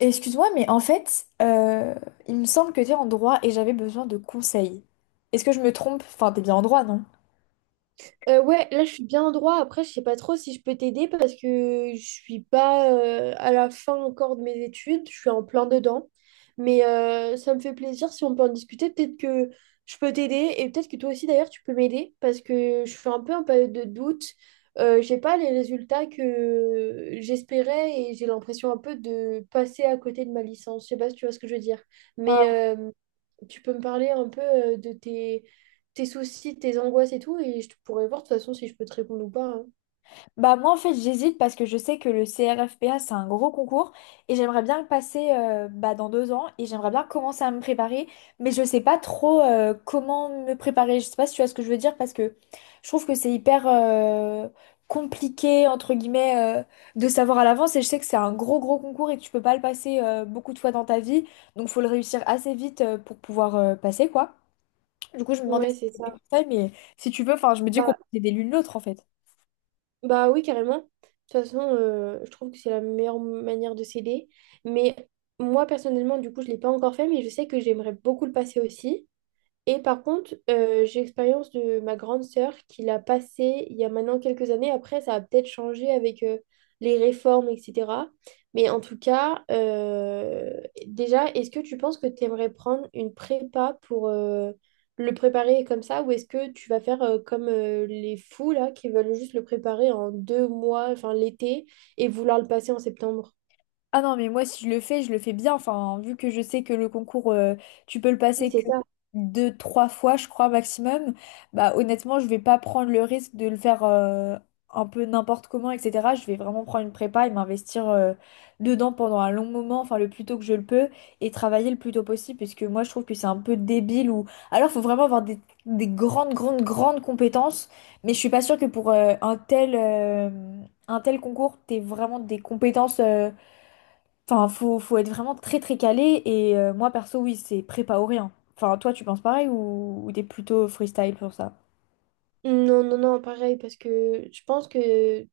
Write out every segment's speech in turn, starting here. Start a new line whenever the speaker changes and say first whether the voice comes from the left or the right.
left: Excuse-moi, mais en fait, il me semble que tu es en droit et j'avais besoin de conseils. Est-ce que je me trompe? Enfin, t'es bien en droit, non?
right: Ouais, là je suis bien en droit. Après, je sais pas trop si je peux t'aider parce que je suis pas à la fin encore de mes études. Je suis en plein dedans. Mais ça me fait plaisir si on peut en discuter. Peut-être que je peux t'aider et peut-être que toi aussi d'ailleurs tu peux m'aider parce que je suis un peu en période de doute. J'ai pas les résultats que j'espérais et j'ai l'impression un peu de passer à côté de ma licence. Je sais pas si tu vois ce que je veux dire. Mais tu peux me parler un peu de tes soucis, tes angoisses et tout, et je te pourrais voir de toute façon si je peux te répondre ou pas, hein.
left: Bah moi en fait j'hésite parce que je sais que le CRFPA c'est un gros concours et j'aimerais bien le passer bah, dans 2 ans et j'aimerais bien commencer à me préparer, mais je sais pas trop comment me préparer. Je sais pas si tu vois ce que je veux dire, parce que je trouve que c'est hyper compliqué entre guillemets, de savoir à l'avance, et je sais que c'est un gros gros concours et que tu peux pas le passer beaucoup de fois dans ta vie, donc faut le réussir assez vite pour pouvoir passer quoi. Du coup, je me demandais
right: Ouais,
left: si
right: c'est
left: t'avais
right: ça.
left: des conseils, mais si tu veux, enfin, je me dis qu'on
right: Bah,
left: peut aider l'une l'autre en fait.
right: bah oui, carrément. De toute façon, je trouve que c'est la meilleure manière de s'aider. Mais moi, personnellement, du coup, je ne l'ai pas encore fait, mais je sais que j'aimerais beaucoup le passer aussi. Et par contre, j'ai l'expérience de ma grande sœur qui l'a passé il y a maintenant quelques années. Après, ça a peut-être changé avec les réformes, etc. Mais en tout cas, déjà, est-ce que tu penses que tu aimerais prendre une prépa pour le préparer comme ça, ou est-ce que tu vas faire comme les fous là qui veulent juste le préparer en deux mois, enfin l'été, et vouloir le passer en septembre?
left: Ah non, mais moi, si je le fais, je le fais bien. Enfin, vu que je sais que le concours, tu peux le
right: Oui,
left: passer
right: c'est
left: que
right: ça.
left: 2, 3 fois, je crois, maximum, bah honnêtement, je vais pas prendre le risque de le faire un peu n'importe comment, etc. Je vais vraiment prendre une prépa et m'investir dedans pendant un long moment, enfin le plus tôt que je le peux, et travailler le plus tôt possible, puisque moi, je trouve que c'est un peu débile ou... Alors, faut vraiment avoir des grandes, grandes, grandes compétences, mais je suis pas sûre que pour un tel... un tel concours, t'aies vraiment des compétences enfin, faut être vraiment très très calé, et moi perso, oui, c'est prépa ou rien. Enfin, toi, tu penses pareil, ou t'es plutôt freestyle pour ça?
right: Non, non, non, pareil, parce que je pense que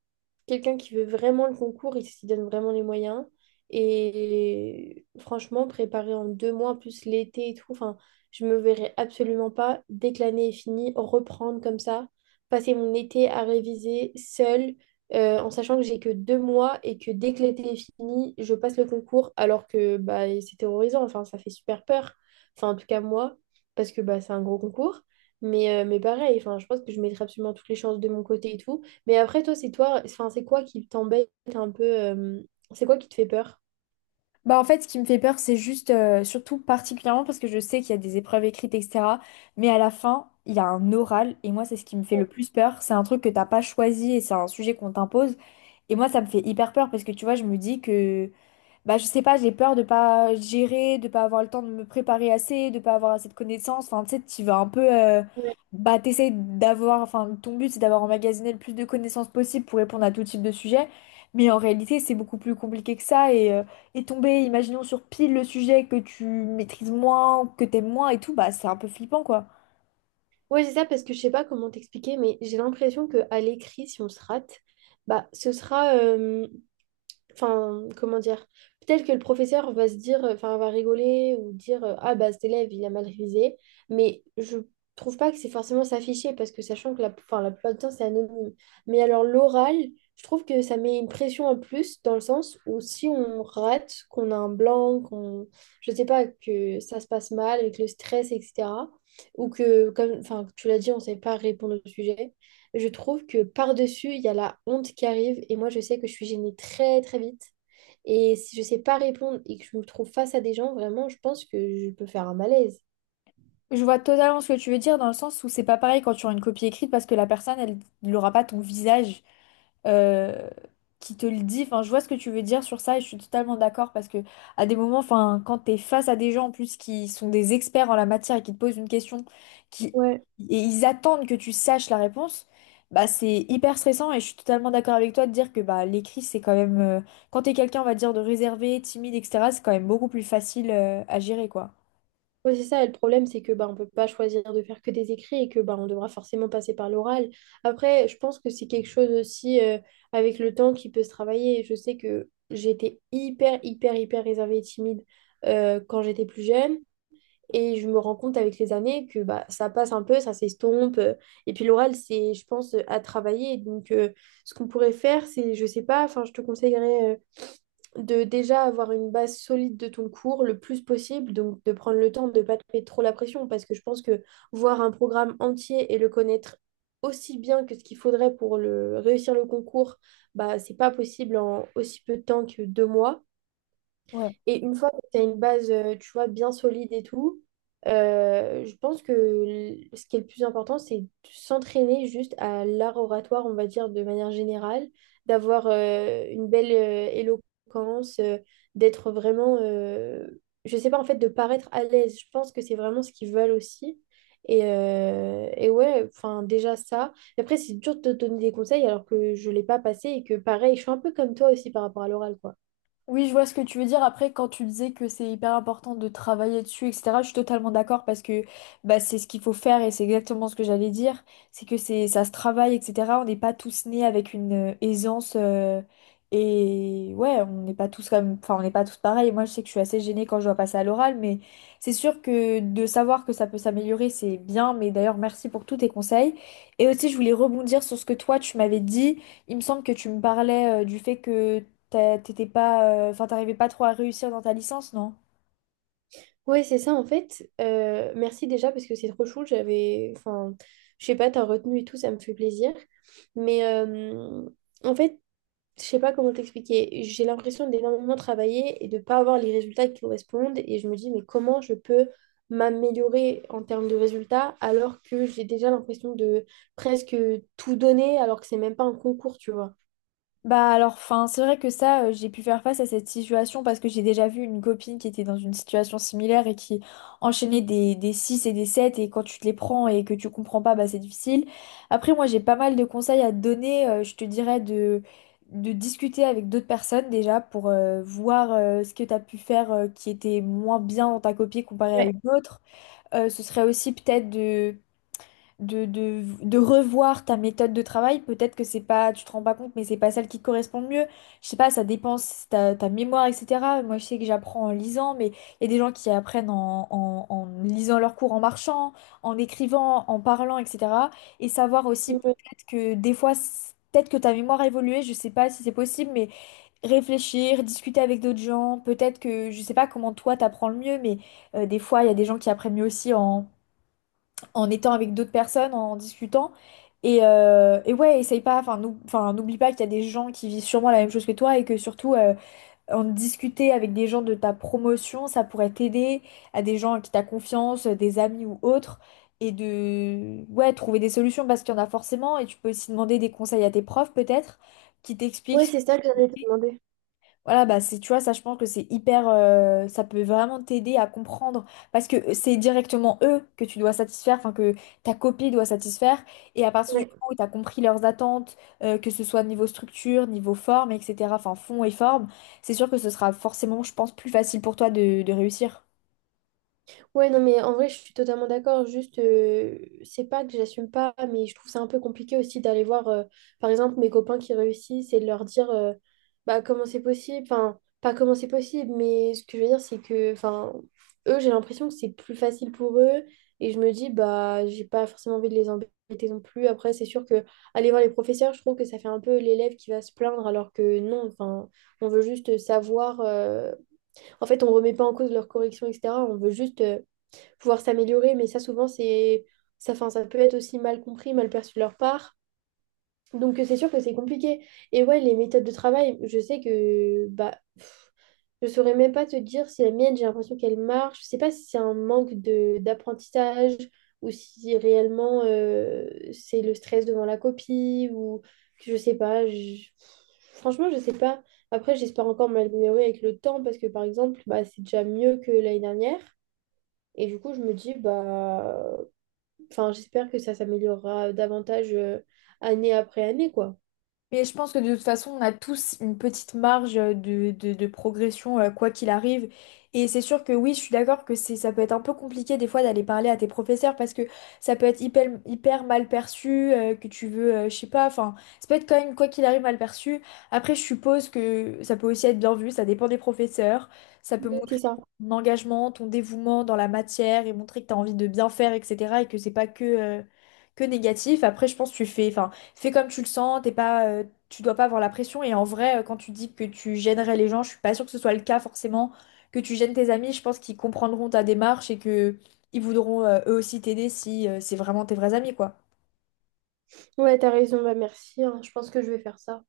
right: quelqu'un qui veut vraiment le concours, il s'y donne vraiment les moyens. Et franchement, préparer en deux mois, plus l'été et tout, enfin, je me verrais absolument pas, dès que l'année est finie, reprendre comme ça, passer mon été à réviser seule, en sachant que j'ai que deux mois et que dès que l'été est fini, je passe le concours, alors que bah, c'est terrorisant, enfin, ça fait super peur. Enfin, en tout cas, moi, parce que bah, c'est un gros concours. Mais pareil, enfin, je pense que je mettrai absolument toutes les chances de mon côté et tout. Mais après, toi, c'est toi, enfin, c'est quoi qui t'embête un peu c'est quoi qui te fait peur?
left: Bah en fait, ce qui me fait peur, c'est juste, surtout particulièrement parce que je sais qu'il y a des épreuves écrites, etc. Mais à la fin, il y a un oral et moi, c'est ce qui me fait le plus peur. C'est un truc que t'as pas choisi et c'est un sujet qu'on t'impose. Et moi, ça me fait hyper peur parce que tu vois, je me dis que bah, je sais pas, j'ai peur de pas gérer, de pas avoir le temps de me préparer assez, de pas avoir assez de connaissances. Enfin, tu sais, tu vas un peu.
right: Ouais,
left: Bah, t'essayes d'avoir. Enfin, ton but, c'est d'avoir emmagasiné le plus de connaissances possible pour répondre à tout type de sujet. Mais en réalité, c'est beaucoup plus compliqué que ça. Et tomber, imaginons, sur pile le sujet que tu maîtrises moins, que t'aimes moins et tout, bah, c'est un peu flippant, quoi.
right: Ouais, c'est ça, parce que je sais pas comment t'expliquer, mais j'ai l'impression que à l'écrit, si on se rate, bah, ce sera, enfin, comment dire? Peut-être que le professeur va se dire, enfin, va rigoler ou dire, ah bah cet élève, il a mal révisé. Mais je trouve pas que c'est forcément s'afficher parce que sachant que la, enfin, la plupart du temps, c'est anonyme. Mais alors l'oral, je trouve que ça met une pression en plus dans le sens où si on rate, qu'on a un blanc, qu'on, je sais pas, que ça se passe mal avec le stress, etc. Ou que, comme, enfin, tu l'as dit, on sait pas répondre au sujet, je trouve que par-dessus, il y a la honte qui arrive et moi, je sais que je suis gênée très très vite. Et si je sais pas répondre et que je me trouve face à des gens, vraiment, je pense que je peux faire un malaise.
left: Je vois totalement ce que tu veux dire dans le sens où c'est pas pareil quand tu as une copie écrite, parce que la personne, elle n'aura pas ton visage. euh, qui te le dit. Enfin, je vois ce que tu veux dire sur ça et je suis totalement d'accord, parce que à des moments, enfin, quand t'es face à des gens en plus qui sont des experts en la matière et qui te posent une question qui
right: Ouais.
left: et ils attendent que tu saches la réponse, bah c'est hyper stressant et je suis totalement d'accord avec toi de dire que bah l'écrit c'est quand même quand t'es quelqu'un on va dire de réservé, timide, etc. c'est quand même beaucoup plus facile à gérer quoi.
right: Ouais, c'est ça, le problème, c'est que bah, on peut pas choisir de faire que des écrits et que bah, on devra forcément passer par l'oral. Après, je pense que c'est quelque chose aussi avec le temps qui peut se travailler. Je sais que j'étais hyper, hyper, hyper réservée et timide quand j'étais plus jeune. Et je me rends compte avec les années que bah, ça passe un peu, ça s'estompe. Et puis l'oral, c'est, je pense, à travailler. Donc, ce qu'on pourrait faire, c'est, je sais pas, enfin, je te conseillerais de déjà avoir une base solide de ton cours le plus possible. Donc, de prendre le temps de ne pas te mettre trop la pression. Parce que je pense que voir un programme entier et le connaître aussi bien que ce qu'il faudrait pour le, réussir le concours, bah, c'est pas possible en aussi peu de temps que deux mois.
left: Ouais.
right: Et une fois que tu as une base, tu vois, bien solide et tout, je pense que ce qui est le plus important, c'est de s'entraîner juste à l'art oratoire, on va dire, de manière générale, d'avoir une belle éloquence, d'être vraiment, je sais pas, en fait, de paraître à l'aise. Je pense que c'est vraiment ce qu'ils veulent aussi. Et ouais, enfin, déjà ça. Et après, c'est dur de te donner des conseils alors que je l'ai pas passé et que pareil, je suis un peu comme toi aussi par rapport à l'oral, quoi.
left: Oui, je vois ce que tu veux dire. Après, quand tu disais que c'est hyper important de travailler dessus, etc., je suis totalement d'accord parce que bah, c'est ce qu'il faut faire et c'est exactement ce que j'allais dire. C'est que c'est ça se travaille, etc. On n'est pas tous nés avec une aisance, et ouais, on n'est pas tous comme, enfin, on n'est pas tous pareils. Moi, je sais que je suis assez gênée quand je dois passer à l'oral, mais c'est sûr que de savoir que ça peut s'améliorer, c'est bien. Mais d'ailleurs, merci pour tous tes conseils. Et aussi, je voulais rebondir sur ce que toi, tu m'avais dit. Il me semble que tu me parlais du fait que t'étais pas, enfin, t'arrivais pas trop à réussir dans ta licence, non?
right: Ouais, c'est ça en fait. Merci déjà parce que c'est trop chou. J'avais, enfin, je sais pas, t'as retenu et tout, ça me fait plaisir. Mais en fait, je sais pas comment t'expliquer. J'ai l'impression d'énormément travailler et de pas avoir les résultats qui correspondent. Et je me dis, mais comment je peux m'améliorer en termes de résultats alors que j'ai déjà l'impression de presque tout donner alors que c'est même pas un concours, tu vois.
left: Bah alors, enfin, c'est vrai que ça, j'ai pu faire face à cette situation parce que j'ai déjà vu une copine qui était dans une situation similaire et qui enchaînait des 6 et des 7, et quand tu te les prends et que tu comprends pas, bah c'est difficile. Après, moi, j'ai pas mal de conseils à te donner. Je te dirais de discuter avec d'autres personnes déjà pour voir ce que t'as pu faire qui était moins bien dans ta copie comparé à
right: Ouais.
left: une autre. Ce serait aussi peut-être de de revoir ta méthode de travail. Peut-être que c'est pas, tu te rends pas compte, mais c'est pas celle qui te correspond le mieux. Je sais pas, ça dépend si ta, ta mémoire, etc. Moi, je sais que j'apprends en lisant, mais il y a des gens qui apprennent en lisant leurs cours, en marchant, en écrivant, en parlant, etc. Et savoir aussi peut-être que des fois, peut-être que ta mémoire a évolué, je sais pas si c'est possible, mais réfléchir, discuter avec d'autres gens, peut-être que, je sais pas comment toi t'apprends le mieux, mais des fois, il y a des gens qui apprennent mieux aussi en étant avec d'autres personnes, en discutant. Et ouais, essaye pas, enfin, enfin, n'oublie pas qu'il y a des gens qui vivent sûrement la même chose que toi et que surtout, en discuter avec des gens de ta promotion, ça pourrait t'aider, à des gens à qui t'as confiance, des amis ou autres, et de, ouais, trouver des solutions parce qu'il y en a forcément, et tu peux aussi demander des conseils à tes profs peut-être, qui
right: Ouais,
left: t'expliquent,
right: c'est ça que j'allais te demander.
left: voilà, bah c'est, tu vois, ça, je pense que c'est hyper, ça peut vraiment t'aider à comprendre parce que c'est directement eux que tu dois satisfaire, enfin que ta copie doit satisfaire. Et à partir du
right: Ouais.
left: moment où tu as compris leurs attentes, que ce soit niveau structure, niveau forme, etc., enfin fond et forme, c'est sûr que ce sera forcément, je pense, plus facile pour toi de réussir.
right: Ouais, non, mais en vrai, je suis totalement d'accord. Juste, c'est pas que j'assume pas, mais je trouve ça un peu compliqué aussi d'aller voir, par exemple, mes copains qui réussissent et de leur dire, bah, comment c'est possible. Enfin, pas comment c'est possible, mais ce que je veux dire, c'est que, enfin, eux, j'ai l'impression que c'est plus facile pour eux. Et je me dis, bah, j'ai pas forcément envie de les embêter non plus. Après, c'est sûr que aller voir les professeurs, je trouve que ça fait un peu l'élève qui va se plaindre, alors que non, enfin, on veut juste savoir. En fait, on remet pas en cause leurs corrections, etc. On veut juste pouvoir s'améliorer, mais ça, souvent, c'est ça, fin, ça peut être aussi mal compris, mal perçu de leur part. Donc, c'est sûr que c'est compliqué. Et ouais, les méthodes de travail, je sais que bah, pff, je saurais même pas te dire si la mienne, j'ai l'impression qu'elle marche. Je sais pas si c'est un manque de d'apprentissage ou si réellement c'est le stress devant la copie ou je sais pas. Franchement, je sais pas. Après, j'espère encore m'améliorer avec le temps parce que par exemple, bah, c'est déjà mieux que l'année dernière. Et du coup, je me dis, bah, enfin, j'espère que ça s'améliorera davantage année après année, quoi.
left: Mais je pense que de toute façon, on a tous une petite marge de, de progression, quoi qu'il arrive. Et c'est sûr que oui, je suis d'accord que c'est, ça peut être un peu compliqué des fois d'aller parler à tes professeurs parce que ça peut être hyper, hyper mal perçu, que tu veux, je sais pas, enfin, ça peut être quand même, quoi qu'il arrive, mal perçu. Après, je suppose que ça peut aussi être bien vu, ça dépend des professeurs. Ça peut
right: Ouais, c'est
left: montrer
right: ça.
left: ton engagement, ton dévouement dans la matière et montrer que tu as envie de bien faire, etc. et que c'est pas que, que négatif. Après, je pense que tu fais. Enfin, fais comme tu le sens, t'es pas, tu dois pas avoir la pression. Et en vrai, quand tu dis que tu gênerais les gens, je suis pas sûre que ce soit le cas forcément, que tu gênes tes amis, je pense qu'ils comprendront ta démarche et que ils voudront eux aussi t'aider si c'est vraiment tes vrais amis, quoi.
right: Ouais, t'as raison, bah merci, hein. Je pense que je vais faire ça.